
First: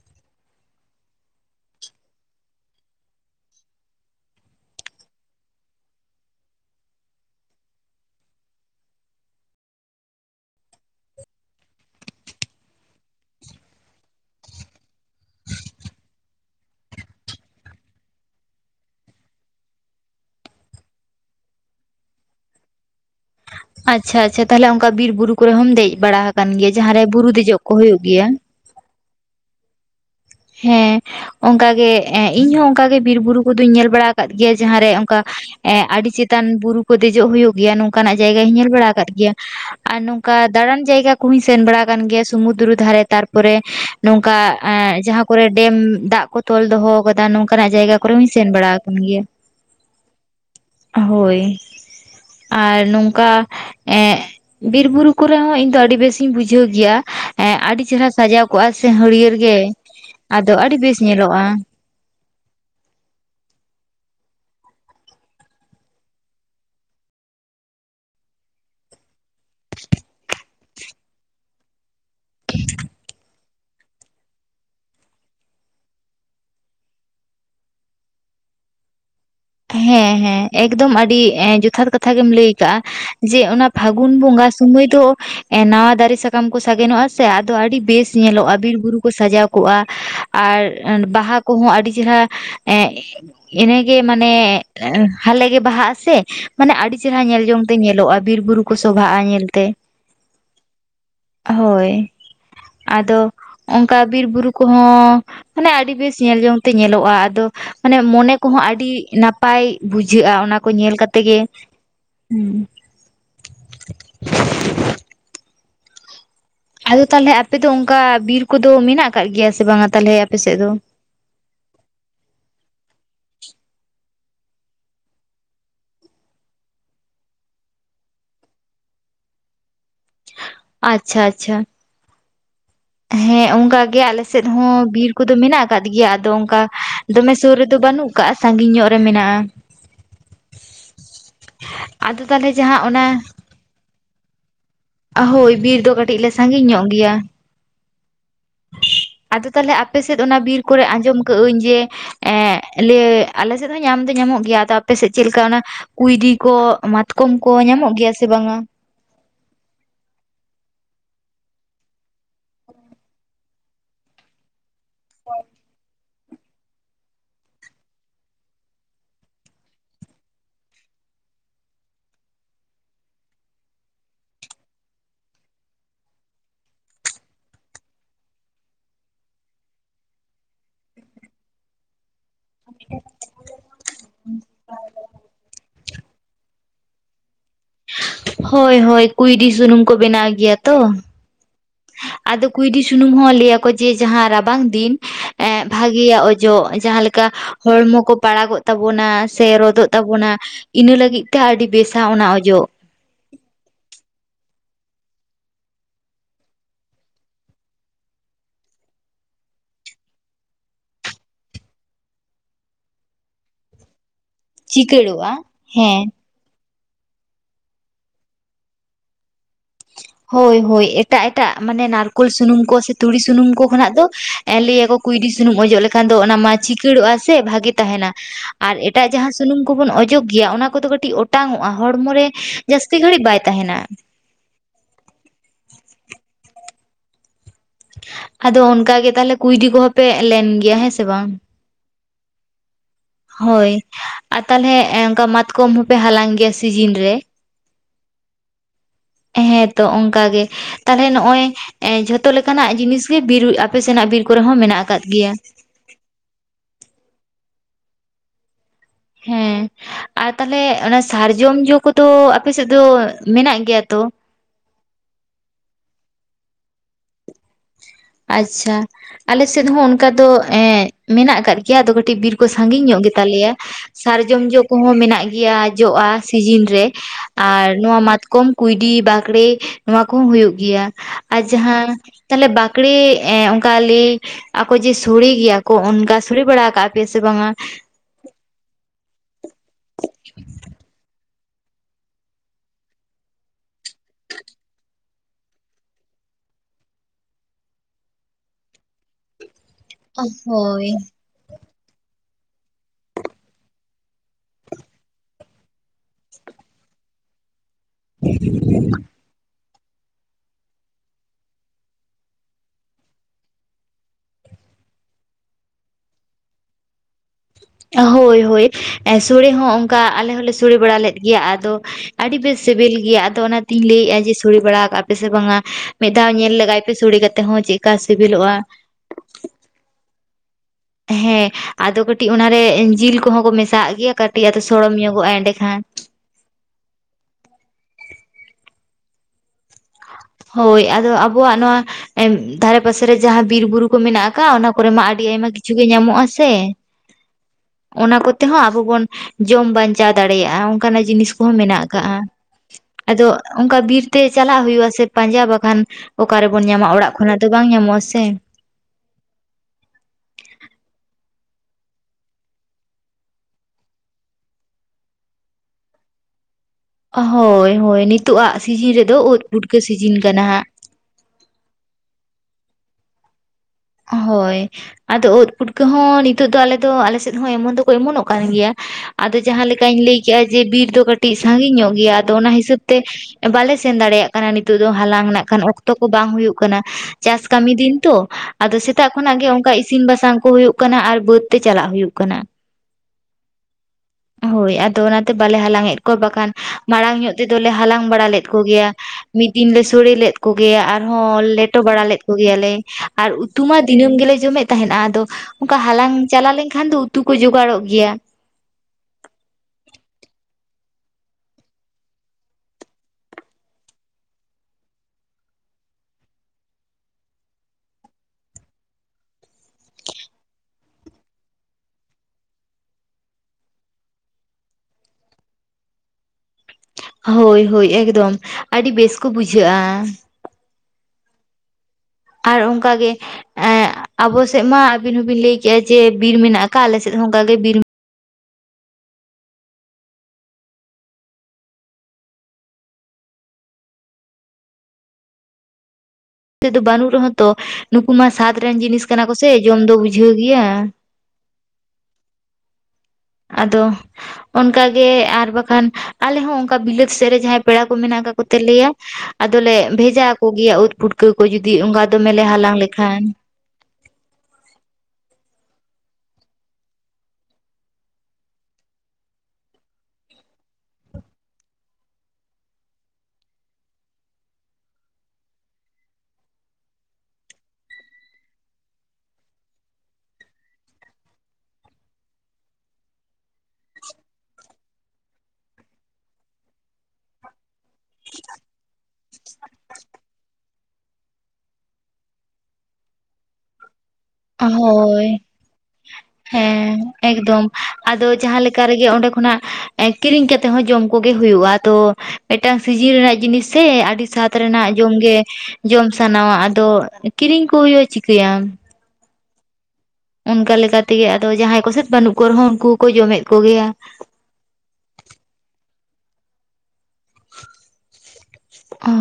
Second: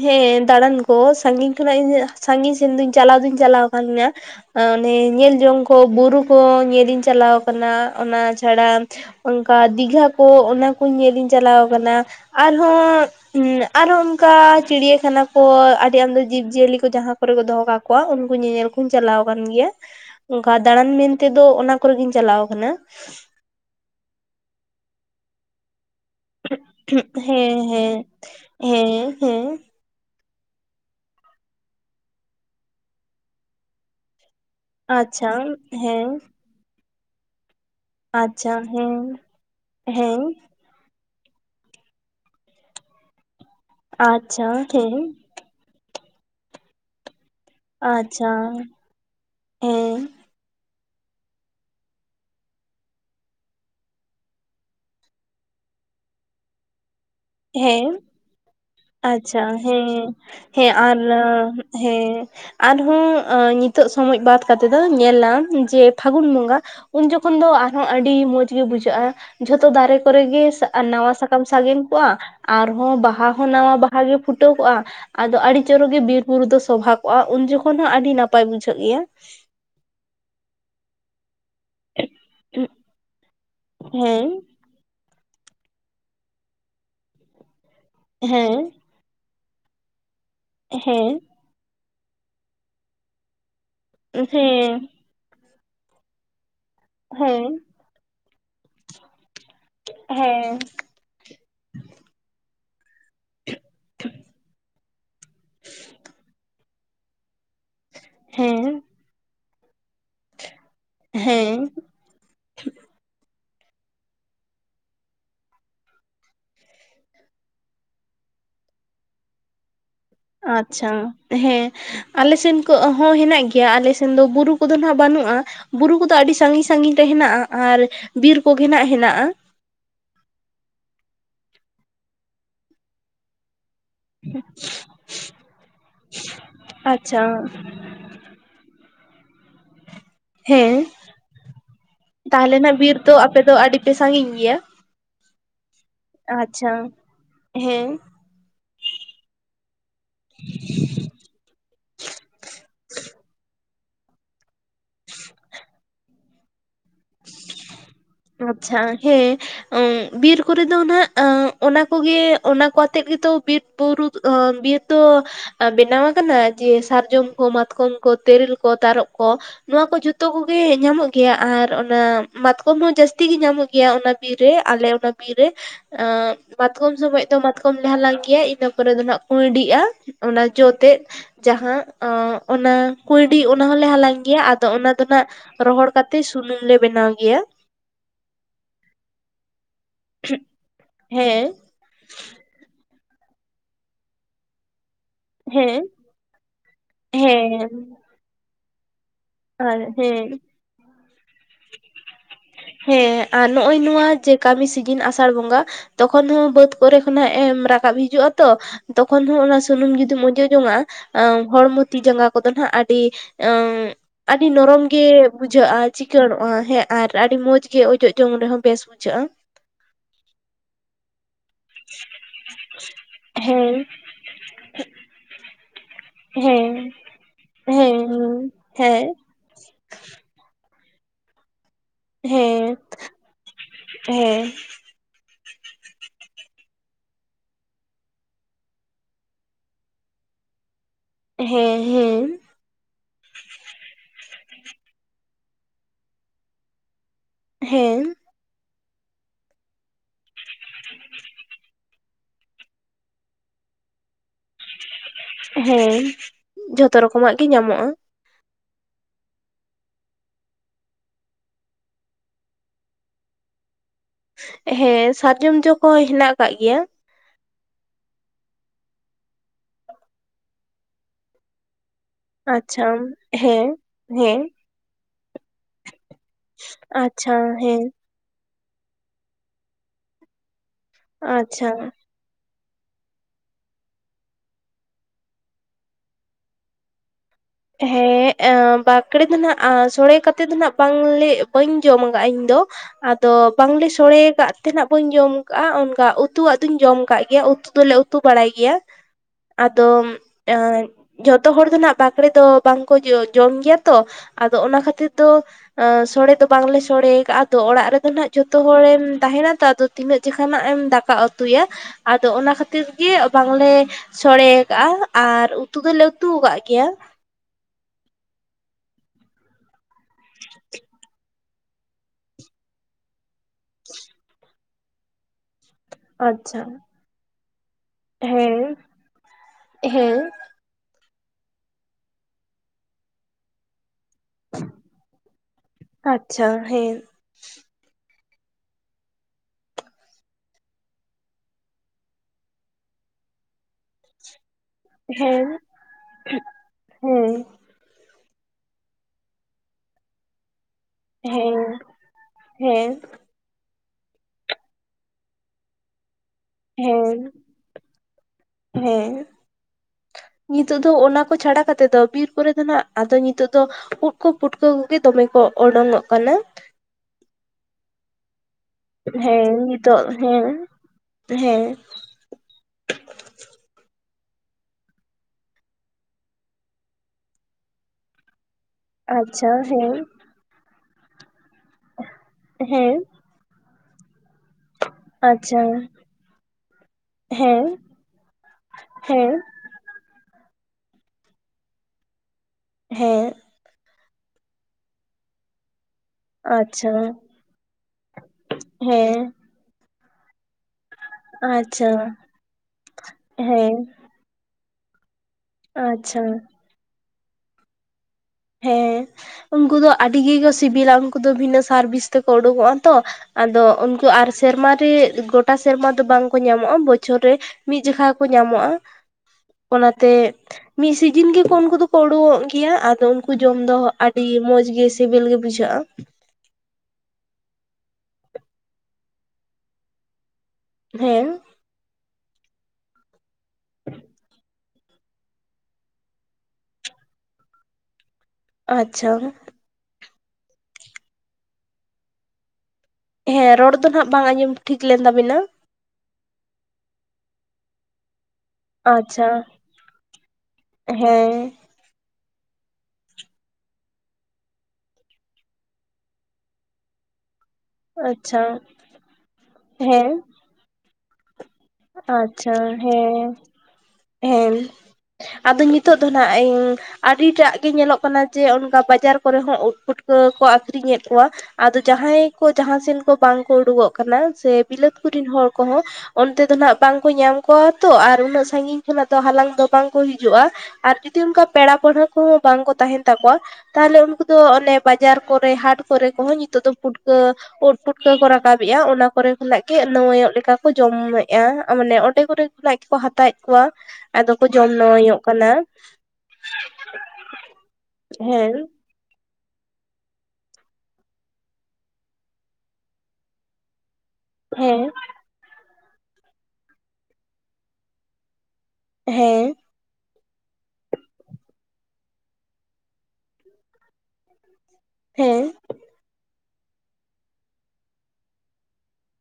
ᱦᱮᱸ ᱫᱟᱬᱟᱱ ᱠᱚ ᱥᱟᱺᱜᱤᱧ ᱠᱷᱚᱱᱟᱜ ᱤᱧ, ᱥᱟᱺᱜᱤᱧ ᱥᱮᱱ ᱫᱚᱧ ᱪᱟᱞᱟᱣ ᱫᱩᱧ ᱪᱟᱞᱟᱣ ᱠᱟᱱ [unintelligible] ᱚᱱᱮ ᱧᱮᱞᱡᱚᱝ ᱠᱚ ᱵᱩᱨᱩ ᱠᱚ ᱧᱮᱞᱤᱧ ᱪᱟᱞᱟᱣ ᱠᱟᱱᱟ, ᱚᱱᱟ ᱪᱷᱟᱲᱟ ᱚᱝᱠᱟ ᱫᱤᱜᱷᱟ ᱠᱚ ᱚᱱᱟ ᱠᱚ ᱧᱮᱞᱤᱧ ᱪᱟᱞᱟᱣ ᱠᱟᱱᱟ, ᱟᱨᱦᱚᱸᱻ ᱟᱨᱦᱚᱸ ᱚᱱ ᱠᱟ ᱪᱤᱲᱤᱭᱟᱠᱷᱟᱱᱟ ᱠᱚ ᱟᱹᱰᱤ ᱟᱢᱫᱟ ᱡᱤᱵᱽ-ᱡᱤᱭᱟᱹᱞᱤ ᱠᱚ ᱡᱟᱦᱟᱸ ᱠᱚᱨᱮ ᱠᱚ ᱫᱚᱦᱚ ᱠᱟᱜ ᱠᱚᱣᱟ ᱩᱱᱠᱩ ᱧᱮᱧᱮᱞ ᱠᱩᱧ ᱪᱟᱞᱟᱣ ᱟᱠᱟᱱ ᱜᱮᱭᱟ, ᱚᱝᱠᱟ ᱫᱟᱬᱟᱱ ᱢᱮᱱ ᱛᱮᱫᱚ ᱚᱱᱟ ᱠᱚᱨᱮ ᱜᱤᱧ ᱪᱟᱞᱟᱣ ᱠᱟᱱᱟ᱾ ᱟᱪᱪᱷᱟ ᱟᱪᱪᱷᱟ ᱛᱟᱦᱚᱞᱮ ᱚᱝᱠᱟ ᱵᱤᱨ ᱵᱩᱨᱩ ᱠᱚᱨᱮ ᱦᱚᱢ ᱫᱮᱡ ᱵᱟᱲᱟ ᱟᱠᱟᱱ ᱜᱮᱭᱟ ᱡᱟᱦᱟᱸ ᱨᱮ ᱵᱩᱨᱩ ᱫᱮᱡ ᱦᱮᱸ ᱠᱚ ᱦᱮᱸ ᱦᱳᱭᱳᱜ ᱜᱮᱭᱟ᱾ ᱦᱮᱸ, ᱦᱮᱸ᱾ ᱦᱮᱸ, ᱚᱝᱠᱟ ᱜᱮ ᱮᱸ ᱤᱧ ᱦᱚᱸ ᱚᱝᱠᱟ ᱜᱮ ᱵᱤᱨ ᱵᱩᱨᱩ ᱠᱚᱫᱚᱧ ᱧᱮᱞ ᱵᱟᱲᱟ ᱟᱠᱟᱫ ᱜᱮᱭᱟ ᱡᱟᱦᱟᱸ ᱨᱮ ᱚᱝᱠᱟ ᱟᱪᱪᱷᱟ ᱮᱸ ᱦᱮᱸ ᱟᱹᱰᱤ ᱪᱮᱛᱟᱱ ᱵᱩᱨᱩ ᱠᱚ ᱫᱮᱡᱚᱜ ᱦᱩᱭᱩᱜ ᱜᱮᱭᱟ ᱱᱚᱝ ᱠᱟᱱᱟᱜ ᱡᱟᱭᱜᱟ ᱟᱪᱪᱷᱟ ᱦᱚᱸᱧ ᱧᱮᱞ ᱵᱟᱲᱟ ᱦᱮᱸ ᱟᱠᱟᱫ ᱜᱮᱭᱟ, ᱟᱨ ᱦᱮᱸ ᱱᱚᱝᱠᱟ ᱫᱟᱬᱟᱱ ᱡᱟᱭᱜᱟ ᱠᱚᱦᱚᱧ ᱥᱮᱱ ᱵᱟᱲᱟ ᱟᱠᱟᱱ ᱜᱮᱭᱟ ᱥᱚᱢᱩᱫᱨᱚ ᱫᱷᱟᱨᱮ ᱛᱟᱨ ᱯᱚᱨᱮ ᱱᱚᱝᱠᱟ ᱟᱪᱪᱷᱟ ᱦᱮᱸ ᱡᱟᱦᱟᱸ ᱠᱚᱨᱮ ᱰᱮᱢ ᱫᱟᱜ ᱠᱚ ᱛᱚᱞ ᱫᱚᱦᱚ ᱠᱟᱫᱟ, ᱱᱚᱝᱠᱟᱱᱟᱜ ᱡᱟᱭᱜᱟ ᱠᱚᱨᱮ ᱟᱪᱪᱷᱟ ᱦᱚᱸᱧ ᱥᱮᱱ ᱵᱟᱲᱟ ᱟᱠᱟᱱ ᱜᱮᱭᱟ᱾ ᱦᱮᱸ ᱦᱳᱭ, ᱟᱨ ᱱᱚᱝᱠᱟ ᱮᱸ ᱵᱤᱨ ᱵᱩᱨᱩ ᱠᱚᱨᱮ ᱦᱚᱸ ᱤᱧ ᱫᱚ ᱟᱹᱰᱤ ᱵᱮᱥ ᱤᱧ ᱵᱩᱡᱷᱟᱹᱣ ᱜᱮᱭᱟ, ᱮᱸ ᱟᱹᱰᱤ ᱦᱮᱸ ᱪᱮᱨᱦᱨᱟ ᱥᱟᱡᱟᱣ ᱠᱚᱜᱼᱟ ᱥᱮ ᱦᱟᱹᱨᱭᱟᱹᱲ ᱟᱪᱪᱷᱟ ᱜᱮ, ᱦᱮᱸ, ᱟᱫᱚ ᱦᱮᱸ ᱟᱹᱰᱤ ᱵᱮᱥ ᱟᱨ ᱧᱮᱞᱚᱜᱼᱟ ᱦᱮᱸ᱾ ᱟᱨᱦᱚᱸ ᱱᱤᱛᱚᱜ ᱥᱚᱢᱚᱡ ᱵᱟᱫᱽ ᱠᱟᱛᱮᱫ ᱫᱚ ᱧᱮᱞ ᱟᱢ ᱡᱮ ᱯᱷᱟᱹᱜᱩᱱ ᱵᱚᱸᱜᱟ, ᱩᱱ ᱡᱚᱠᱷᱚᱱ ᱫᱚ ᱟᱨᱦᱚᱸ ᱟᱹᱰᱤ ᱢᱚᱡᱽ ᱜᱮ ᱵᱩᱡᱷᱟᱹᱜᱼᱟ᱾ ᱡᱷᱚᱛᱚ ᱫᱟᱨᱮ ᱠᱚᱨᱮ ᱜᱮ ᱱᱟᱣᱟ ᱥᱟᱠᱟᱢ ᱥᱟᱜᱮᱱ ᱠᱚᱜᱼᱟ ᱟᱨᱦᱚᱸ ᱵᱟᱦᱟ ᱦᱚᱸ ᱱᱟᱣᱟ ᱵᱟᱦᱟ ᱜᱮ ᱯᱷᱩᱴᱳᱣ ᱠᱚᱜᱼᱟ, ᱟᱫᱚ ᱟᱹᱰᱤ ᱪᱚᱨᱚᱠ ᱜᱮ ᱵᱤᱨ ᱵᱩᱨᱩ ᱫᱚ ᱥᱚᱵᱷᱟ ᱠᱚᱜᱼᱟ ᱩᱱ ᱡᱚᱠᱷᱚᱱ ᱦᱚᱸ ᱟᱹᱰᱤ ᱱᱟᱯᱟᱭ ᱵᱩᱡᱷᱟᱹᱜ ᱜᱮᱭᱟ᱾ ᱦᱮᱸ ᱦᱮᱸ ᱮᱠᱫᱚᱢ ᱟᱹᱰᱤ ᱮᱸ ᱡᱚᱛᱷᱟᱛ ᱠᱟᱛᱷᱟ ᱜᱮᱢ ᱞᱟᱹᱭ ᱠᱟᱜᱼᱟ, ᱡᱮ ᱚᱱᱟ ᱯᱷᱟᱹᱜᱩᱱ ᱦᱮᱸ ᱵᱚᱸᱜᱟ ᱥᱚᱢᱟᱹᱭ ᱫᱚ, ᱮᱸ ᱱᱟᱣᱟ ᱫᱟᱨᱮ ᱥᱟᱠᱟᱢ ᱠᱚ ᱥᱟᱜᱮᱱᱚᱜᱼᱟ ᱥᱮ ᱟᱫᱚ ᱟᱹᱰᱤ ᱵᱮᱥ ᱧᱮᱞᱚᱜᱼᱟ ᱦᱮᱸ ᱵᱤᱨ ᱵᱩᱨᱩ ᱠᱚ ᱥᱟᱡᱟᱣ ᱠᱚᱜ-ᱟ, ᱟᱨ ᱦᱮᱸ ᱵᱟᱦᱟ ᱠᱚᱦᱚᱸ ᱟᱹᱰᱤ ᱪᱮᱨᱦᱨᱟ ᱮᱸᱻ ᱤᱱᱮ ᱜᱮ ᱢᱟᱱᱮ, ᱦᱮᱸ ᱦᱟᱞᱮᱜ ᱜᱮ ᱵᱟᱦᱟᱜ-ᱟ ᱥᱮ ᱢᱟᱱᱮ ᱟᱹᱰᱤ ᱪᱮᱨᱦᱟ ᱦᱮᱸ ᱧᱮᱞ ᱡᱚᱝ ᱛᱮ ᱧᱮᱞᱚᱜᱼᱟ, ᱵᱤᱨ ᱵᱩᱨᱩ ᱠᱚ ᱥᱚᱵᱷᱟᱜᱼᱟ ᱧᱮᱞ ᱛᱮ᱾ ᱦᱮᱸ᱾ ᱦᱳᱭ ᱟᱫᱚ ᱚᱱᱠᱟ ᱵᱤᱨ ᱵᱩᱨᱩ ᱠᱚ ᱚ ᱢᱟᱱᱮ ᱟᱹᱰᱤ ᱵᱮᱥ ᱧᱮᱞ ᱡᱚᱝ ᱛᱮ ᱧᱮᱞᱚᱜᱼᱟ᱾ᱟᱫᱚ ᱢᱟᱱᱮ ᱢᱚᱱᱮ ᱦᱮᱸ ᱠᱚᱦᱚᱸ ᱟᱹᱰᱤ ᱱᱟᱯᱟᱭ ᱵᱩᱡᱷᱟᱹᱜᱼᱟ ᱚᱱᱟ ᱠᱚ ᱧᱮᱞ ᱠᱟᱛᱮ ᱜᱮ, ᱦᱮᱸ ᱦᱩᱸ ᱟᱫᱚ ᱛᱟᱦᱚᱞᱮ ᱟᱯᱮ ᱫᱚ ᱚᱱᱠᱟ ᱵᱤᱨ ᱠᱚᱫᱚ ᱢᱮᱱᱟᱜ ᱟᱠᱟᱫ ᱜᱮᱭᱟ ᱥᱮ ᱵᱟᱝ, ᱟᱪᱪᱷᱟ, ᱦᱮᱸ ᱟᱞᱮ ᱥᱮᱱ ᱠᱚᱦᱚᱸ ᱦᱮᱱᱟᱜ ᱜᱮᱭᱟ ᱟᱞᱮ ᱥᱮᱱ ᱫᱚ ᱵᱩᱨᱩ ᱠᱚᱫᱚ ᱵᱟᱹᱱᱩᱜᱼᱟ᱾ ᱵᱩᱨᱩ ᱠᱚᱫᱚ ᱟᱹᱰᱤ ᱥᱟᱺᱜᱤᱧ ᱥᱟᱺᱜᱤᱧ ᱨᱮ ᱦᱮᱱᱟᱜᱼᱟ ᱟᱨ ᱵᱤᱨ ᱠᱚᱜᱮ ᱱᱟᱜ ᱦᱮᱱᱟᱜᱼᱟ᱾ ᱟᱪᱪᱷᱟ, ᱟᱪᱪᱷᱟ, ᱦᱮᱸ ᱚᱱᱠᱟ ᱜᱮ ᱟᱞᱮᱥᱮᱫ ᱦᱚᱸ ᱵᱤᱨ ᱠᱚᱫᱚ ᱢᱮᱱᱟᱜ ᱟᱠᱟᱫ ᱜᱮᱭᱟ ᱟᱫᱚ ᱚᱱᱠᱟ ᱟᱪᱪᱷᱟ ᱫᱚᱢᱮ ᱥᱩᱨ ᱨᱮᱫᱚ ᱵᱟᱹᱱᱩᱜ ᱠᱟᱜ ᱥᱟᱺᱜᱤᱧ ᱧᱚᱜ ᱨᱮ ᱢᱮᱱᱟᱜᱼᱟ᱾ ᱦᱮᱸ ᱟᱫᱚ ᱛᱟᱦᱚᱞᱮ ᱛᱟᱦᱚᱞᱮᱱᱟᱜ ᱡᱟᱦᱟᱸ ᱵᱤᱨ ᱚᱱᱟ ᱫᱚ ᱟᱯᱮ ᱫᱚ ᱟᱹᱰᱤᱯᱮ ᱥᱟᱺᱜᱤᱧ ᱜᱮᱭᱟ᱾ ᱦᱳᱭ ᱵᱤᱨ ᱫᱚ ᱠᱟᱹᱴᱤᱡ ᱞᱮ ᱥᱟᱺᱜᱤᱧ ᱟᱪᱪᱷᱟ ᱧᱚᱜ ᱜᱮᱭᱟ ᱦᱮᱸ ᱟᱫᱚ ᱛᱟᱦᱚᱞᱮ ᱟᱯᱮ ᱥᱮᱫ ᱚᱱᱟ ᱵᱤᱨ ᱠᱚᱨᱮ ᱟᱸᱡᱚᱢ ᱠᱟᱹᱜᱟᱹᱧ ᱡᱮ, ᱮᱸᱜ ᱞᱮᱭ ᱟᱹ ᱟᱞᱮ ᱥᱮᱜ ᱧᱟᱢ ᱫᱚ ᱧᱟᱢᱚᱜ ᱜᱮᱭᱟ ᱟᱫᱚ ᱟᱯᱮ ᱥᱮᱫ ᱪᱮᱫ ᱞᱮᱠᱟ ᱚᱱᱟ ᱠᱩᱭᱰᱤ ᱠᱚ ᱢᱟᱛᱠᱚᱢ ᱠᱚ ᱧᱟᱢᱚᱜ ᱜᱮᱭᱟ ᱥᱮ ᱵᱟᱝᱟ? ᱟᱪᱪᱷᱟ, ᱦᱮᱸ ᱩᱸ [inaudible] ᱵᱤᱨ ᱠᱚᱨᱮ ᱫᱚ ᱱᱟᱦᱟᱜ ᱚᱱᱟ ᱠᱚᱜᱮ ᱟᱱᱟ ᱠᱚᱜᱮ ᱟᱛᱮᱫ ᱜᱮᱛᱚ ᱵᱤᱨ ᱵᱩᱨᱩ ᱚᱸ ᱵᱤᱨ ᱫᱚ ᱵᱮᱱᱟᱣ ᱟᱠᱟᱱᱟ ᱡᱮ ᱥᱟᱨᱡᱚᱢ ᱠᱚ, ᱢᱟᱛᱠᱚᱢ ᱠᱚ, ᱛᱮᱨᱮᱞ ᱠᱚ, ᱛᱟᱨᱚᱵ ᱠᱚ, ᱱᱚᱣᱟ ᱠᱚ ᱡᱚᱛᱚ ᱠᱚᱜᱮ ᱧᱟᱢᱚᱜ ᱜᱮᱭᱟ ᱟᱨ ᱚᱱᱟ ᱢᱟᱛᱠᱚᱢ ᱦᱚᱸ, ᱡᱟᱹᱥᱛᱤ ᱜᱮ ᱧᱟᱢᱚᱜ ᱜᱮᱭᱟ ᱚᱱᱟ ᱵᱤᱨ ᱨᱮ ᱟᱞᱮ ᱚᱱᱟ ᱵᱤᱨ ᱨᱮ, ᱢᱟᱛᱠᱚᱢ ᱥᱚᱢᱳᱭ ᱫᱚ ᱢᱟᱛᱠᱚᱢ ᱞᱮ ᱦᱟᱞᱟᱝ ᱜᱮᱭᱟ ᱤᱱᱟᱹ ᱯᱚᱨᱮ ᱫᱚ ᱱᱟᱜ ᱠᱩᱭᱰᱤ-ᱟ᱾ ᱚᱱᱟ ᱡᱚ ᱛᱮ ᱡᱟᱦᱟᱸ ᱚᱸ ᱚᱱᱟ ᱠᱩᱭᱰᱤ ᱚᱱᱟ ᱦᱚᱸᱞᱮ ᱦᱟᱞᱟᱝ ᱜᱮᱭᱟ ᱟᱫᱚ ᱚᱱᱟ ᱫᱚ ᱱᱟᱜ ᱨᱚᱦᱚᱲ ᱠᱟᱛᱮᱜ ᱥᱩᱱᱩᱢ ᱞᱮ ᱵᱮᱱᱟᱣ ᱜᱮᱭᱟ ᱦᱳᱭ ᱦᱳᱭ ᱠᱩᱭᱰᱤ ᱥᱩᱱᱩᱢ ᱠᱚ ᱵᱮᱱᱟᱣ ᱜᱮᱭᱟ ᱛᱚ ᱦᱮᱸ ᱟᱫᱚ ᱠᱩᱭᱰᱤ ᱥᱩᱱᱩᱢ ᱦᱚᱸ ᱞᱟᱹᱭ ᱟᱠᱚ ᱡᱮ ᱡᱟᱦᱟᱸ ᱨᱟᱵᱟᱝ ᱫᱤᱱ ᱮ ᱦᱮᱸ ᱵᱷᱟᱜᱮᱟᱜ ᱚᱡᱚᱜ ᱡᱟᱦᱟᱸ ᱞᱮᱠᱟ ᱦᱮᱸ ᱦᱚᱲᱢᱚ ᱠᱚ ᱯᱟᱲᱟᱜᱚᱜ ᱛᱟᱵᱚᱱᱟ ᱥᱮ ᱟᱨ ᱨᱚᱫᱚᱜ ᱦᱮᱸ ᱛᱟᱵᱚᱱᱟ ᱤᱱᱟᱹ ᱞᱟᱹᱜᱤᱫ ᱛᱮ ᱟᱹᱰᱤ ᱵᱮᱥᱟ ᱚᱱᱟ ᱚᱡᱚᱜ ᱦᱮᱸ ᱱᱚᱜ-ᱚᱭ ᱱᱚᱣᱟ ᱡᱮ ᱠᱟᱹᱢᱤ ᱥᱤᱡᱤᱱ ᱟᱥᱟᱲ ᱵᱚᱹᱜᱟ ᱛᱚᱠᱷᱚᱱ ᱦᱚᱸ ᱵᱟᱹᱫᱽ ᱠᱚᱨᱮ ᱠᱷᱚᱱᱟᱜ ᱮᱢ ᱨᱟᱠᱟᱵ ᱦᱤᱡᱩᱜᱼᱟ ᱛᱚ ᱛᱚᱠᱷᱚᱱ ᱦᱚᱸ ᱚᱱᱟ ᱥᱩᱱᱩᱢ ᱡᱩᱫᱤᱢ ᱚᱡᱚᱜ ᱡᱚᱝᱼᱟ ᱦᱚᱲᱢᱚ ᱛᱤ ᱡᱟᱸᱜᱟ ᱠᱚᱫᱚ ᱱᱟᱜ ᱟᱹᱰᱤ ᱚᱸ ᱟᱹᱰᱤ ᱱᱚᱨᱚᱢ ᱜᱮ ᱪᱤᱠᱟᱹᱲᱚᱜᱼᱟ ᱵᱩᱡᱷᱟᱹᱜᱼᱟ ᱦᱮᱸ ᱪᱤᱠᱟᱹᱲᱚᱜᱼᱟ ᱦᱮᱸ ᱟᱨ ᱟᱹᱰᱤ ᱢᱚᱸᱡᱽ ᱜᱮ ᱚᱡᱚᱜ ᱡᱚᱝ ᱨᱮᱦᱚᱸ ᱵᱮᱥ ᱵᱩᱡᱷᱟᱹᱜᱼᱟ ᱦᱳᱭ ᱦᱳᱭ ᱮᱸᱼᱼ ᱮᱴᱟᱜ ᱮᱴᱟᱜ ᱢᱟᱱᱮ ᱱᱟᱲᱠᱳᱞ ᱥᱩᱱᱩᱢ ᱠᱚ ᱥᱮ ᱛᱩᱲᱤ ᱥᱩᱱᱩᱢ ᱠᱚ ᱦᱮᱸ ᱠᱷᱚᱱᱟᱜ ᱫᱚ ᱮ ᱞᱟᱹᱭᱟᱠᱚ ᱠᱩᱭᱰᱤ ᱥᱩᱱᱩᱢ ᱚᱡᱚᱜ ᱞᱮᱠᱷ ᱠᱷᱟᱱ ᱫᱚ ᱚᱱᱟ ᱢᱟ ᱦᱮᱸ ᱪᱤᱠᱟᱹᱲᱚᱜᱼᱟ ᱥᱮ ᱵᱷᱟᱜᱤ ᱦᱮᱸ ᱛᱟᱦᱮᱱᱟ ᱟᱨ ᱦᱮᱸ ᱮᱴᱟᱜ ᱡᱟᱦᱟᱸ ᱥᱩᱱᱩᱢ ᱠᱚᱵᱚᱱ ᱚᱡᱚᱜ ᱜᱮᱭᱟ ᱚᱱᱟ ᱠᱚᱫᱚ ᱠᱟᱹᱴᱤᱡ ᱚᱴᱟᱝ ᱚᱜᱼᱟ ᱦᱚᱲᱢᱚ ᱨᱮ ᱦᱮᱸ ᱡᱟᱹᱥᱛᱤ ᱜᱷᱟᱹᱲᱤᱡ ᱵᱟᱭ ᱛᱟᱦᱮᱱᱟ ᱦᱮᱸ ᱟᱫᱚ ᱚᱱᱠᱟᱜᱮ ᱛᱟᱦᱞᱮ ᱠᱩᱭᱰᱤ ᱠᱚᱦᱚᱸ ᱯᱮ ᱞᱮᱱ ᱜᱮᱭᱟ ᱦᱮᱸ ᱥᱮ ᱵᱟᱝ ᱦᱮᱸ [inaudible] ᱦᱳᱭ ᱟᱨ ᱛᱟᱦᱚᱞᱮ ᱚᱱᱠᱟ ᱢᱟᱛᱠᱚᱢ ᱦᱚᱸᱯᱮ ᱦᱟᱞᱟᱝ ᱜᱮᱭᱟ ᱥᱤᱡᱤᱱ ᱨᱮ ᱦᱮᱸ, ᱦᱮᱸ ᱛᱚ ᱚᱱᱠᱟ ᱜᱮ, ᱛᱟᱦᱚᱞᱮ ᱱᱚ-ᱚᱭ ᱡᱷᱚᱛᱚ ᱞᱮᱠᱟᱱᱟᱜ ᱡᱤᱱᱤᱥ ᱜᱮ, ᱵᱤᱨ ᱟᱯᱮ ᱥᱮᱱᱟᱜ ᱵᱤᱨ ᱠᱚᱨᱮ ᱦᱚᱸ ᱢᱮᱱᱟᱜ ᱟᱠᱟᱫ ᱜᱮᱭᱟ? ᱦᱮᱸ, ᱡᱷᱚᱛᱚ ᱨᱚᱠᱚᱢᱟᱜ ᱜᱮ ᱧᱟᱢᱚᱜᱼᱟ᱾ ᱦᱮᱸ, ᱟᱨ ᱛᱟᱦᱚᱞᱮ ᱚᱱᱟ ᱥᱟᱨᱡᱚᱢ ᱡᱚ ᱠᱚᱫᱚ, ᱟᱯᱮᱥᱮᱫ ᱫᱚ ᱢᱮᱱᱟᱜ ᱜᱮᱭᱟ ᱛᱚ? ᱦᱮᱸ, ᱥᱟᱨᱡᱚᱢ ᱡᱚ ᱠᱚᱦᱚᱸ ᱦᱮᱱᱟᱜ ᱟᱠᱟᱜ ᱜᱮᱭᱟ, ᱟᱪᱪᱷᱟ, ᱟᱞᱮ ᱥᱮᱫ ᱦᱚᱸ ᱚᱱᱠᱟ ᱫᱚ ᱮᱸ ᱢᱮᱱᱟᱜ ᱟᱠᱟᱫ ᱜᱮᱭᱟ, ᱟᱫᱚ ᱠᱟᱹᱴᱤᱡ ᱵᱤᱨ ᱠᱚ ᱟᱪᱪᱷᱟ ᱥᱟᱺᱜᱤᱧ ᱧᱚᱜ ᱜᱮ ᱛᱟᱞᱮᱭᱟ᱾ ᱦᱮᱸ ᱦᱮᱸ ᱥᱟᱨᱡᱚᱢ ᱡᱚᱜ ᱠᱚᱦᱚᱸ ᱢᱮᱱᱟᱜ ᱜᱮᱭᱟ, ᱡᱚᱜᱼᱟ ᱥᱤᱡᱤᱱ ᱨᱮ, ᱟᱪᱪᱷᱟ ᱟᱨ ᱦᱮᱸ ᱱᱚᱣᱟ ᱢᱟᱛᱠᱚᱢ ᱠᱩᱭᱰᱤ, ᱵᱟᱠᱲᱮ ᱱᱚᱣᱟ ᱠᱚᱦᱚᱸ ᱦᱩᱭᱩᱜ ᱜᱮᱭᱟ, ᱟᱨ ᱟᱪᱪᱷᱟ ᱡᱟᱦᱟᱸ ᱛᱟᱞᱮ ᱵᱟᱠ -ᱠᱮᱲᱮ ᱮ ᱚᱝᱠᱟ ᱞᱮ ᱟᱠᱚ ᱡᱮ, ᱥᱚᱲᱮ ᱜᱮᱭᱟ ᱠᱚ, ᱚᱱᱠᱟ ᱥᱚᱲᱮ ᱵᱟᱲᱟ ᱟᱠᱟᱜ ᱯᱮ ᱥᱮ ᱵᱟᱝᱟ? ᱦᱮᱸᱻ ᱵᱟᱠᱲᱮ ᱫᱚ ᱱᱟᱜ ᱥᱳᱲᱮ ᱠᱟᱛᱮᱜ ᱫᱚ ᱱᱟᱜ, ᱵᱟᱝᱞᱮ ᱵᱟᱹᱧ ᱡᱚᱢ ᱟᱠᱟᱜᱼᱟ ᱤᱧ ᱫᱚ, ᱟᱫᱚ ᱵᱟᱝᱞᱮ ᱥᱚᱲᱮ ᱠᱟᱫ ᱛᱮ ᱱᱟᱜ ᱵᱟᱹᱧ ᱡᱚᱢ ᱟ ᱚᱱᱠᱟ ᱩᱛᱩᱣᱟᱜ ᱫᱚᱧ ᱡᱚᱢ ᱠᱟᱜ ᱜᱮᱭᱟ, ᱩᱛᱩ ᱫᱚᱞᱮ ᱩᱛᱩ ᱵᱟᱲᱟᱭ ᱜᱮᱭᱟ᱾ ᱟᱫᱚ ᱮ ᱦᱳᱭ ᱡᱷᱚᱛᱚ ᱦᱚᱲ ᱫᱚ ᱱᱟᱜ, ᱵᱟᱠᱲᱮ ᱫᱚ ᱵᱟᱝᱠᱚ ᱡᱚᱢ ᱜᱮᱭᱟ ᱛᱚ, ᱟᱫᱚ ᱚᱱᱟ ᱠᱷᱟᱹᱛᱤᱨ ᱫᱚ ᱥᱚᱲᱮ ᱫᱚ ᱵᱟᱝᱞᱮ ᱥᱚᱲᱮ ᱠᱟᱜᱼᱟ, ᱟᱫᱚ ᱚᱲᱟᱜ ᱨᱮ ᱟᱫᱚ ᱡᱷᱚᱛᱚ ᱦᱚᱲᱮᱢ ᱛᱟᱦᱮᱱᱟ ᱛᱚ, ᱟᱫᱚ ᱛᱤᱱᱟᱹᱜ ᱡᱚᱠᱷᱟᱱᱟ ᱮᱢ ᱫᱟᱠᱟ ᱩᱛᱩᱭᱟ᱾ ᱟᱫᱚ ᱚᱱᱟ ᱠᱷᱟᱹᱛᱤᱨ ᱜᱮ ᱵᱟᱝᱞᱮ ᱥᱳᱲᱮ ᱟᱠᱟᱜᱼᱟ, ᱟᱨ ᱩᱛᱩ ᱫᱚᱞᱮ ᱩᱛᱩ ᱟᱠᱟᱫ ᱜᱮᱭᱟ᱾ ᱦᱳᱭ ᱦᱳᱭ ᱥᱚᱲᱮ ᱦᱚᱸ ᱚᱱᱠᱟ ᱟᱞᱮ ᱦᱚᱸᱞᱮ ᱥᱚᱲᱮ ᱵᱟᱲᱟ ᱞᱮᱫ ᱜᱮᱭᱟ, ᱟᱫᱚ ᱟᱹᱰᱤ ᱵᱮᱥ ᱥᱮᱵᱮᱞ ᱜᱮᱭᱟ, ᱟᱫᱚ ᱚᱱᱟᱛᱤᱧ ᱞᱟᱹᱭᱮᱫᱼᱟ ᱡᱮ, ᱥᱚᱲᱮ ᱵᱟᱲᱟ ᱠᱟᱜ ᱯᱮ ᱥᱮ ᱵᱟᱝᱟ, ᱢᱤᱫ ᱫᱷᱟᱣ ᱧᱮᱞ ᱟᱪᱪᱷᱟ ᱞᱮᱜᱟᱣ ᱥᱳᱲᱮ ᱠᱟᱛᱮ ᱦᱚ ᱪᱮ ᱦᱮᱸ, ᱦᱮᱸ ᱦᱮᱸ, ᱟᱫᱚ ᱠᱟᱹᱴᱤᱡ ᱚᱱᱟᱨᱮ ᱡᱤᱞ ᱠᱚᱦᱚᱸ ᱠᱚ ᱢᱮᱥᱟᱜ ᱟ ᱜᱮᱭᱟ, ᱠᱟᱹᱴᱤᱡ ᱟᱫᱚ ᱥᱚᱲᱚᱢ ᱧᱚᱜᱚᱜᱼᱟ ᱮᱸᱰᱮ ᱠᱷᱟᱱ᱾ ᱟᱪᱪᱷᱟ ᱦᱮᱸ, ᱦᱳᱭ, ᱟᱫᱚ ᱭᱟᱜ ᱱᱚᱣᱟ ᱮ ᱫᱷᱟᱨᱮ ᱯᱟᱥᱮᱨᱮ ᱡᱟᱦᱟᱸ ᱵᱤᱨ ᱵᱩᱨᱩ ᱠᱚ ᱢᱮᱱᱟ ᱠᱚᱼᱟ ᱚᱱᱟ ᱠᱚᱨᱮᱢᱟ ᱟᱹᱰᱤ ᱦᱮᱸ ᱟᱭᱢᱟ ᱠᱤᱪᱷᱩ ᱜᱮ ᱧᱟᱢᱚᱼᱟᱥᱮ᱾ ᱦᱮᱸ ᱚᱱᱟ ᱠᱚᱛᱮ ᱦᱚᱸ ᱟᱵᱚ ᱵᱚᱱ, ᱡᱚᱢ ᱵᱟᱧᱪᱟᱣ ᱫᱟᱲᱮᱭᱟᱜ-ᱟ ᱾ ᱚᱱᱠᱟᱱᱟᱜ ᱡᱤᱱᱤᱥ ᱦᱮᱸ ᱠᱚᱦᱚᱸ ᱢᱮᱱᱟᱜ ᱟᱠᱟᱜ-ᱟ, ᱦᱮᱸ ᱟᱫᱚ ᱚᱱᱠᱟ ᱵᱤᱨ ᱛᱮ ᱪᱟᱞᱟᱜ ᱦᱩᱭᱩᱜ-ᱟ ᱥᱮ ᱾ ᱯᱟᱸᱡᱟ ᱵᱟᱠᱷᱟᱱ ᱚᱠᱟᱨᱮᱵᱚᱱ ᱧᱟᱢᱟ, ᱚᱲᱟᱜ ᱦᱮᱸ ᱠᱷᱚᱱᱟᱜ ᱫᱚ ᱵᱟᱝ ᱧᱟᱢᱚᱜ-ᱟ ᱥᱮ ᱾ ᱦᱮᱸ, [unintelligible] ᱱᱤᱛᱚᱜ ᱫᱚ ᱚᱱᱟ ᱠᱚ ᱪᱷᱟᱲᱟ ᱠᱟᱛᱮᱜ ᱫᱚ, ᱵᱤᱨ ᱠᱚᱨᱮ ᱫᱚ ᱱᱟᱜ ᱟᱫᱚ ᱱᱤᱛᱚᱜ ᱫᱚ ᱱᱟᱦᱟᱜ ᱩᱫ ᱠᱚ ᱯᱩᱴ ᱠᱟᱹ ᱠᱚᱜᱮ ᱫᱚᱢᱮ ᱠᱚ ᱚᱰᱚᱝᱚᱜ ᱠᱟᱱᱟ ᱾ ᱦᱳᱭ, ᱦᱳᱭ ᱱᱤᱛᱳᱜ ᱟᱜ ᱥᱤᱡᱤᱱ ᱨᱮᱫᱚ ᱩᱫ ᱦᱮᱸ ᱯᱩᱴᱠᱟᱹ ᱱᱤᱛᱚᱜ ᱥᱤᱡᱤᱱ ᱠᱟᱱᱟ ᱦᱮᱸ ᱦᱟᱸᱜ ᱾ ᱦᱮᱸ, ᱦᱳᱭ, ᱟᱫᱚ ᱩᱫ ᱯᱩᱴᱠᱟᱹ ᱦᱚᱸ ᱱᱤᱛᱚᱜ ᱫᱚ ᱟᱞᱮ ᱫᱚ, ᱟᱞᱮᱥᱮᱫ ᱦᱚᱸ ᱚᱢᱚᱱ ᱫᱚᱠᱚ ᱚᱢᱚᱱᱚᱜ ᱠᱟᱱ ᱜᱮᱭᱟ ᱾ ᱟᱫᱚ ᱟᱪᱪᱷᱟ ᱡᱟᱦᱟᱸ ᱞᱮᱠᱟᱧ ᱦᱮᱸ ᱞᱟᱹᱭ ᱡᱮ ᱵᱤᱨ ᱫᱚ ᱠᱟᱹᱴᱤᱡ ᱥᱟᱺᱜᱤᱧ ᱧᱚᱜ ᱜᱮᱭᱟ, ᱟᱫᱚ ᱚᱱᱟ ᱦᱤᱥᱟᱹᱵ ᱛᱮ ᱦᱮᱸ ᱵᱟᱞᱮ ᱥᱮᱱ ᱫᱟᱲᱮᱭᱟᱜ ᱠᱟᱱᱟ ᱱᱤᱛᱚᱜ ᱫᱚ ᱦᱟᱞᱟᱝ ᱦᱮᱱᱟᱜ ᱟᱪᱪᱷᱟ ᱠᱷᱟᱱ, ᱚᱠᱛᱚ ᱠᱚ ᱵᱟᱝ ᱦᱩᱭᱩᱜ ᱠᱟᱱᱟ ᱪᱟᱥ ᱦᱮᱸ ᱠᱟᱹᱢᱤ ᱫᱤᱱ ᱛᱚ ᱾ ᱟᱫᱚ ᱥᱮᱛᱟᱜ ᱠᱷᱚᱱᱟᱜ ᱦᱮᱸ ᱜᱮ ᱚᱱᱠᱟ ᱤᱥᱤᱱ ᱵᱟᱥᱟᱝ ᱠᱚ ᱦᱩᱭᱩᱜ ᱠᱟᱱᱟ, ᱟᱨ ᱵᱟᱹᱫᱽ ᱛᱮ ᱪᱟᱞᱟᱜ ᱦᱩᱭᱩᱜ ᱠᱟᱱᱟ ᱾ ᱦᱮᱸ, ᱦᱳᱭ, ᱟᱫᱚ ᱚᱱᱟᱛᱮ ᱵᱟᱞᱮ ᱦᱟᱞᱟᱝ ᱮ ᱠᱚ ᱵᱟᱠᱷᱟᱱ ᱟᱪᱪᱷᱟ ᱢᱟᱲᱟᱝ ᱧᱚᱜ ᱛᱮᱫᱚᱞᱮ ᱦᱟᱞᱟᱝ ᱵᱟᱲᱟ ᱞᱮᱫ ᱠᱚᱜᱮᱭᱟ ᱦᱮᱸ ᱢᱤᱫ ᱫᱤᱱ ᱞᱮ ᱥᱳᱲᱮ ᱞᱮᱫ ᱠᱚ ᱜᱮᱭᱟ ᱟᱨᱦᱚᱸ ᱞᱮᱴᱚ ᱟᱪᱪᱷᱟ ᱵᱟᱲᱟ ᱞᱮᱫ ᱠᱚᱜᱮᱭᱟᱞᱮ ᱟᱨ ᱩᱫᱷᱢᱟ ᱦᱮᱸ ᱫᱤᱱ ᱡᱚᱢ ᱜᱮᱞᱮ ᱡᱚᱢᱮᱫ ᱛᱟᱦᱮᱸᱱᱟ ᱟᱫᱚ ᱚᱱᱠᱟ ᱦᱟᱞᱟᱝ ᱟᱪᱪᱷᱟ ᱪᱟᱞᱟᱣ ᱞᱮᱱᱠᱷᱟᱱ ᱫᱚ ᱩᱛᱩ ᱠᱚ ᱡᱚᱜᱟᱲᱚᱜ ᱜᱮᱭᱟ ᱾ ᱦᱮᱸ [inaudible] ᱩᱱᱠᱩ ᱫᱚ ᱟᱹᱰᱤ ᱜᱮᱠᱚ ᱥᱤᱵᱤᱞᱟ ᱩᱱᱠᱩ ᱫᱚ ᱵᱷᱤᱱᱟᱹ ᱥᱟᱨᱵᱷᱤᱥ ᱛᱮᱠᱚ ᱩᱰᱩᱠᱚᱜ-ᱟ ᱛᱚ ᱾ ᱟᱫᱚ ᱩᱱᱠᱩ ᱟᱨ ᱥᱮᱨᱢᱟ ᱨᱮ ᱜᱚᱴᱟ ᱥᱮᱨᱢᱟ ᱫᱚ ᱵᱟᱝᱠᱚ ᱧᱟᱢᱚᱜ-ᱟ ᱵᱚᱪᱷᱚᱨ ᱨᱮ ᱢᱤᱫ ᱡᱮᱠᱷᱟ ᱠᱚ ᱧᱟᱢᱚᱜ-ᱟ ᱾ ᱚᱱᱟᱛᱮ ᱢᱤᱫ ᱥᱤᱡᱤᱱ ᱜᱮᱠᱚ ᱩᱱᱠᱩ ᱫᱚᱠᱚ ᱩᱰᱩᱝᱚᱜ ᱜᱮᱭᱟ ᱟᱫᱚ ᱩᱱ ᱡᱚᱢ ᱫᱚ ᱟᱹᱰᱤ ᱢᱚᱡᱽ ᱜᱮ ᱥᱤᱵᱤᱞ ᱜᱮ ᱵᱩᱡᱷᱟᱹᱜ-ᱟ ᱾ ᱦᱳᱭ ᱦᱳᱭ ᱮᱠᱫᱚᱢ ᱟᱹᱰᱤ ᱵᱮᱥ ᱠᱚ ᱵᱩᱡᱷᱟᱹᱜ-ᱟ ᱾ ᱦᱮᱸ᱾ ᱟᱨ ᱚᱱᱠᱟ ᱜᱮᱼᱼ ᱮᱸ ᱟᱵᱚ ᱥᱮᱫ ᱢᱟ ᱟᱵᱤᱱ ᱦᱚᱸᱵᱤᱱ ᱞᱟᱹᱭ ᱠᱮᱫ-ᱟ ᱡᱮ ᱵᱤᱨ ᱢᱮᱱᱟᱜ ᱟᱠᱟᱫ ᱟᱞᱮ ᱥᱮᱫ ᱦᱚᱸ ᱚᱱᱠᱟ ᱜᱮ ᱵᱤᱨᱼᱼ ᱟᱪᱪᱷᱟ᱾ ᱦᱮᱸ ᱨᱚᱲ ᱫᱚ ᱱᱟᱜ ᱵᱟᱝ ᱟᱸᱡᱚᱢ ᱴᱷᱤᱠ ᱞᱮᱱ ᱛᱟᱵᱤᱱᱟ ᱾ ᱚᱱᱛᱮ ᱫᱚ ᱵᱟᱹᱱᱩᱜ ᱨᱮᱦᱚᱸ ᱛᱚ ᱱᱩᱠᱩ ᱢᱟ ᱥᱟᱫ ᱨᱮᱱ ᱡᱤᱱᱤᱥ ᱠᱟᱱᱟ ᱟᱪᱪᱷᱟ ᱠᱚᱥᱮ ᱡᱚᱢ ᱫᱚ ᱵᱩᱡᱷᱟᱹᱣ ᱜᱮᱭᱟ ᱾ ᱦᱮᱸ᱾ ᱟᱫᱚ ᱚᱱᱠᱟ ᱜᱮ ᱟᱨ ᱵᱟᱠᱷᱟᱱ ᱟᱞᱮ ᱦᱚᱸ ᱚᱱᱠᱟ ᱵᱤᱞᱟᱹᱛ ᱥᱮᱫ ᱨᱮ ᱡᱟᱦᱟᱸᱭ ᱯᱮᱲᱟ ᱠᱚ ᱢᱮᱱᱟᱜ ᱠᱟ ᱟᱪᱪᱷᱟ ᱠᱚᱛᱟᱞᱮᱭᱟ ᱟᱫᱚᱞᱮ ᱦᱮᱸ ᱵᱷᱮᱡᱟ ᱟᱠᱚ ᱜᱮᱭᱟ ᱩᱫ ᱯᱩᱴᱼᱼ ᱠᱟᱹ ᱠᱚ ᱡᱩᱫᱤ ᱚᱱᱠᱟ ᱫᱚᱢᱮᱞᱮ ᱞᱮ ᱟᱪᱪᱷᱟ ᱦᱟᱞᱟᱝ ᱞᱮᱠᱷᱟᱱ ᱦᱮᱸ ᱾ ᱦᱮᱸ ᱟᱫᱚ ᱱᱤᱛᱳᱜ ᱫᱚ ᱱᱟᱦᱟᱜ ᱤᱧ ᱟᱹᱰᱤᱴᱟᱜ ᱜᱮ ᱧᱮᱞᱚᱜ ᱠᱟᱱᱟ ᱡᱮ ᱚᱱᱠᱟ ᱵᱟᱡᱟᱨ ᱠᱚᱨᱮ ᱦᱚᱸ ᱩᱫ ᱯᱩᱴᱠᱟᱹ ᱠᱚ ᱟᱠᱷᱨᱤᱧᱮᱫ ᱠᱚᱣᱟ ᱾ ᱟᱫᱚ ᱡᱟᱦᱟᱸᱭ ᱠᱚ ᱡᱟᱦᱟᱸᱥᱮᱱ ᱠᱚ ᱵᱟᱝᱠᱚ ᱩᱰᱩᱠᱚᱜ ᱠᱟᱱᱟ ᱥᱮ ᱵᱤᱞᱟᱹᱛ ᱠᱚᱨᱮᱱ ᱦᱚᱲ ᱠᱚᱦᱚᱸ ᱚᱱᱼᱼ ᱚᱱᱛᱮ ᱫᱚ ᱱᱟᱜ ᱵᱟᱝᱠᱚ ᱧᱟᱢ ᱠᱚᱣᱟ ᱛᱚ ᱟᱨ ᱩᱱᱟᱹᱜ ᱥᱟᱺᱜᱤᱧ ᱠᱷᱚᱱᱟᱜ ᱫᱚ ᱦᱟᱞᱟᱝ ᱫᱚ ᱵᱟᱝ ᱠᱚ ᱦᱤᱡᱩᱜ-ᱟ ᱾ ᱟᱨ ᱡᱩᱫᱤ ᱚᱱᱠᱟ ᱯᱮᱲᱟ ᱯᱟᱹᱲᱦᱟᱹ ᱠᱚᱦᱚᱸ ᱵᱟᱝ ᱠᱚ ᱛᱟᱦᱮᱱ ᱛᱟᱠᱚᱣᱟ ᱾ ᱛᱟᱦᱚᱞᱮ ᱩᱱᱠᱩ ᱫᱚ ᱚᱱᱮ ᱵᱟᱡᱟᱨ ᱠᱚᱨᱮ ᱦᱟᱴ ᱠᱚᱨᱮ ᱠᱚᱦᱚᱸ ᱱᱤᱛᱚᱜ ᱫᱚ ᱯᱩᱴᱠᱟᱹ ᱩᱫ ᱯᱩᱴᱠᱟᱹ ᱠᱚ ᱨᱟᱠᱟᱵ ᱮᱜ-ᱟ ᱚᱱᱟ ᱠᱚᱨᱮ ᱠᱷᱚᱱᱟᱜ ᱜᱮ ᱱᱟᱹᱢᱟᱹᱭᱚᱜ ᱞᱮᱠᱟ ᱠᱚ ᱡᱚᱢᱮᱫ ᱢᱟᱱᱮ ᱚᱸᱰᱮ ᱠᱚᱨᱮ ᱠᱷᱚᱱᱟᱜ ᱜᱮᱠᱚ ᱦᱟᱛᱟᱣᱮᱫ ᱠᱚᱣᱟ ᱾ ᱦᱳᱭ ᱦᱮᱸ ᱮᱠᱫᱚᱢ ᱟᱫᱚ ᱦᱮᱸ ᱡᱟᱦᱟᱸ ᱞᱮᱠᱟ ᱚᱱᱠᱟ ᱨᱮᱜᱮ ᱚᱸᱰᱮ ᱠᱷᱚᱱᱟᱜ ᱠᱤᱨᱤᱧ ᱠᱟᱛᱮᱜ ᱦᱚᱸ ᱡᱚᱢ ᱠᱚᱜᱮ ᱦᱩᱭᱩᱜ-ᱟ ᱛᱚᱼᱼ ᱢᱤᱫᱴᱟᱝ ᱥᱤᱡᱤᱱ ᱨᱮᱱᱟᱜ ᱡᱤᱱᱤᱥ ᱥᱮ ᱟᱹᱰᱤ ᱥᱟᱛ ᱨᱮᱱᱟᱜ ᱦᱮᱸ ᱡᱚᱢ ᱜᱮ ᱡᱚᱢ ᱥᱟᱱᱟᱣᱟ ᱟᱫᱚ ᱠᱤᱨᱤᱧ ᱠᱚ ᱦᱩᱭᱩᱜᱼᱟ ᱪᱤᱠᱟᱭᱟᱢ? ᱦᱮᱸ᱾ ᱚᱱᱠᱟ ᱞᱮᱠᱟ ᱛᱮᱜᱮ ᱟᱫᱚ ᱡᱟᱦᱟᱸᱭ ᱠᱚᱥᱮᱫ ᱵᱟᱹᱱᱩᱜ ᱠᱚ ᱨᱮᱦᱚᱸ ᱩᱱᱠᱩ ᱦᱚᱸᱠᱚ ᱡᱚᱢᱮᱫ ᱠᱚᱜᱮᱭᱟ᱾ ᱦᱮᱸ᱾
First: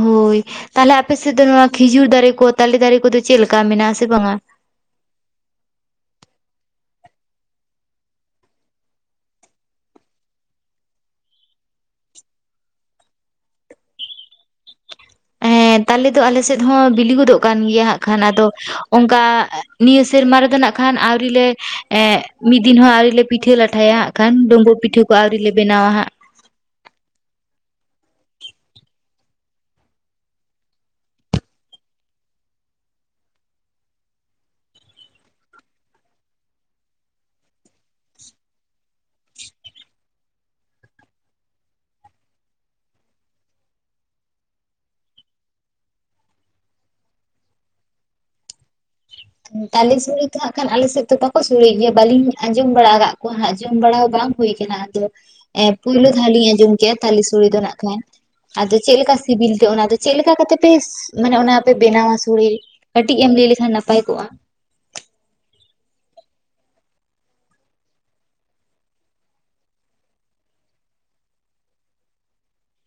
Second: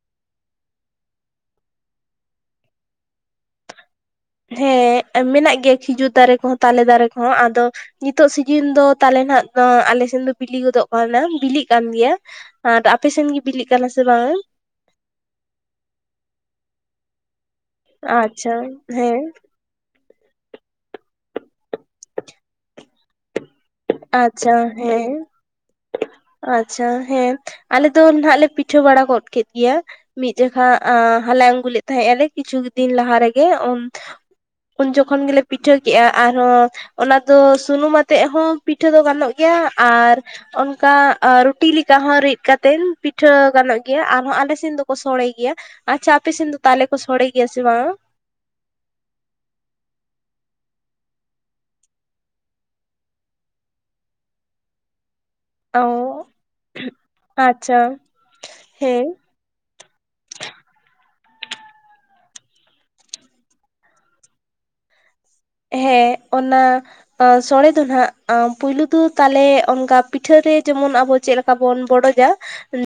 ᱦᱳᱭ ᱛᱟᱦᱚᱞᱮ ᱟᱯᱮ ᱥᱮᱫ ᱫᱚ ᱱᱚᱣᱟ ᱠᱷᱤᱡᱩᱨ ᱫᱟᱨᱮ ᱠᱚ ᱛᱟᱞᱮ ᱫᱟᱨᱮ ᱠᱚᱫᱚ ᱪᱮᱫᱮ ᱞᱮᱠᱟ ᱢᱮᱱᱟᱜᱼᱟ ᱟᱥ ᱵᱟᱝᱟ? ᱦᱮᱸ ᱢᱮᱱᱟᱜ ᱜᱮᱭᱟ ᱠᱷᱤᱡᱩᱨ ᱫᱟᱨᱮ ᱠᱚᱦᱚᱸ ᱛᱟᱞᱮ ᱫᱟᱨᱮ ᱠᱚᱦᱚᱸ ᱟᱫᱚᱼᱼ ᱱᱤᱛᱚᱜ ᱥᱤᱡᱤᱱ ᱫᱚ ᱛᱟᱞᱮ ᱱᱟᱦᱟᱜ ᱫᱚ ᱥᱮᱱ ᱫᱚ ᱵᱤᱞᱤ ᱜᱚᱫᱚᱜ ᱠᱟᱱᱟ ᱵᱤᱞᱤᱜ ᱠᱟᱱ ᱜᱮᱭᱟ᱾ ᱟᱨ ᱟᱯᱮ ᱥᱮᱱ ᱜᱮ ᱵᱤᱞᱤᱜ ᱠᱟᱱᱟ ᱥᱮ ᱵᱟᱝᱼᱟ? ᱦᱮᱸ ᱛᱟᱞᱮ ᱫᱚ ᱟᱞᱮ ᱥᱮᱫ ᱦᱚᱸ ᱵᱤᱞᱤ ᱜᱚᱫᱚᱜ ᱠᱟᱱ ᱜᱮᱭᱟ ᱦᱟᱜᱸ ᱠᱷᱟᱱ ᱟᱫᱚ ᱟᱪᱪᱷᱟ ᱦᱮᱸ ᱚᱱᱠᱟ- ᱱᱤᱭᱟᱹ ᱥᱮᱨᱢᱟ ᱨᱮᱫᱚ ᱱᱟᱜ ᱠᱷᱟᱱ ᱟᱹᱣᱨᱤ ᱞᱮ ᱮ ᱢᱤᱫ ᱫᱤᱱ ᱦᱚᱸ ᱟᱹᱣᱨᱤ ᱞᱮ- ᱯᱤᱴᱷᱟᱹ ᱞᱟᱴᱷᱟᱭᱟ ᱦᱟᱜᱸ ᱠᱷᱟᱱ ᱟᱪᱪᱷᱟ ᱰᱩᱢᱵᱩᱜ ᱯᱤᱴᱷᱟᱹ ᱦᱮᱸ ᱠᱚ ᱟᱹᱣᱨᱤ ᱞᱮ ᱵᱮᱱᱟᱣᱟ ᱦᱟᱸᱜ᱾ ᱟᱪᱪᱷᱟ ᱦᱮᱸ ᱟᱞᱮ ᱫᱚ ᱟᱜ ᱞᱮ ᱯᱤᱴᱷᱟᱹ ᱵᱟᱲᱟ ᱜᱚᱫ ᱠᱮᱫ ᱜᱮᱭᱟ᱾ ᱢᱤᱫ ᱡᱷᱟᱠᱷᱟ ᱦᱟᱞᱟᱝ ᱟᱜᱩ ᱞᱮᱫ ᱛᱟᱦᱮᱸ ᱟᱞᱮ ᱠᱤᱪᱷᱩ ᱫᱤᱱ ᱞᱟᱦᱟ ᱨᱮᱜᱮ᱾ ᱩᱱ ᱡᱚᱠᱷᱚᱱ ᱜᱮᱞᱮ ᱯᱤᱴᱷᱟᱹ ᱠᱮᱜᱼᱟ ᱟᱨᱦᱚᱸ ᱚᱱᱟ ᱫᱚ ᱥᱩᱱᱩᱢ ᱟᱛᱮᱜ ᱦᱚᱸ᱾ ᱯᱤᱴᱷᱟᱹ ᱫᱚ ᱜᱟᱱᱚᱜ ᱜᱮᱭᱟ, ᱟᱨ ᱚᱱᱠᱟ ᱟᱸ ᱨᱩᱴᱤ ᱞᱮᱠᱟ ᱦᱚᱸ ᱨᱤᱫ ᱠᱟᱛᱮᱱ ᱯᱤᱴᱷᱟᱹ ᱜᱟᱱᱚᱜ ᱜᱮᱭᱟ ᱟᱨᱦᱚᱸ ᱟᱞᱮ ᱥᱮᱱ ᱫᱚᱠᱚ ᱥᱚᱲᱮᱭ ᱜᱮᱭᱟ᱾ ᱟᱪᱷᱟ ᱟᱯᱮ ᱥᱮᱱ ᱫᱚ ᱛᱟᱞᱮ ᱠᱚ ᱥᱚᱲᱮ ᱜᱮᱭᱟ ᱥᱮ ᱵᱟᱝ? ᱛᱟᱞᱮ ᱥᱚᱲᱮ ᱫᱚ ᱦᱟᱸᱜ ᱠᱷᱟᱱ ᱟᱞᱮ ᱥᱮᱡ ᱫᱚ ᱵᱟᱠᱚ ᱥᱩᱲᱟᱹᱭ ᱜᱮᱭᱟ, ᱵᱟᱹᱞᱤᱧ ᱟᱸᱡᱚᱢ ᱵᱟᱲᱟ ᱟᱠᱟᱜ ᱠᱚᱣᱟ ᱦᱟᱜ ᱡᱚᱢ ᱵᱟᱲᱟ ᱦᱚᱸ ᱵᱟᱝ ᱦᱩᱭ ᱠᱟᱱᱟ ᱟᱫᱚ ᱮ ᱚ ᱯᱳᱭᱞᱳ ᱫᱷᱟᱣ ᱞᱤᱧ ᱟᱸᱡᱚᱢ ᱠᱮᱼᱟ ᱛᱟᱞᱮ ᱥᱩᱲᱟᱹ ᱫᱚ ᱱᱟᱜ ᱟᱪᱪᱷᱟ ᱠᱷᱟᱱ ᱟᱫᱚ ᱪᱮᱫ ᱦᱮᱸ ᱞᱮᱠᱟ ᱥᱤᱵᱤᱞ ᱛᱮ ᱚᱱᱟ ᱫᱚ, ᱪᱮᱜ ᱞᱮᱠᱟ ᱠᱟᱛᱮ ᱯᱮ ᱢᱟᱱᱮ ᱚᱱᱟ ᱯᱮ ᱵᱮᱱᱟᱣᱟ ᱥᱩᱲᱮ? ᱠᱟᱹᱴᱤᱡ ᱮᱢ ᱞᱟᱹᱭ ᱞᱮᱠᱷᱟᱱ ᱱᱟ ᱯᱟᱭ ᱠᱚᱜᱼᱟ᱾ ᱦᱮᱸ ᱚᱱᱟ ᱚᱸ ᱥᱚᱲᱮ ᱫᱚ ᱱᱟᱦᱟᱜ ᱟᱸ ᱯᱩᱭᱞᱩ ᱫᱚ ᱛᱟᱞᱮ ᱚᱱᱠᱟ ᱯᱤᱴᱷᱟᱹ ᱨᱮ ᱡᱮᱢᱚᱱ ᱟᱵᱚ ᱪᱮᱜ ᱞᱮᱠᱟ ᱵᱚᱱ ᱵᱚᱰᱚᱡᱟ᱾ [inaudible]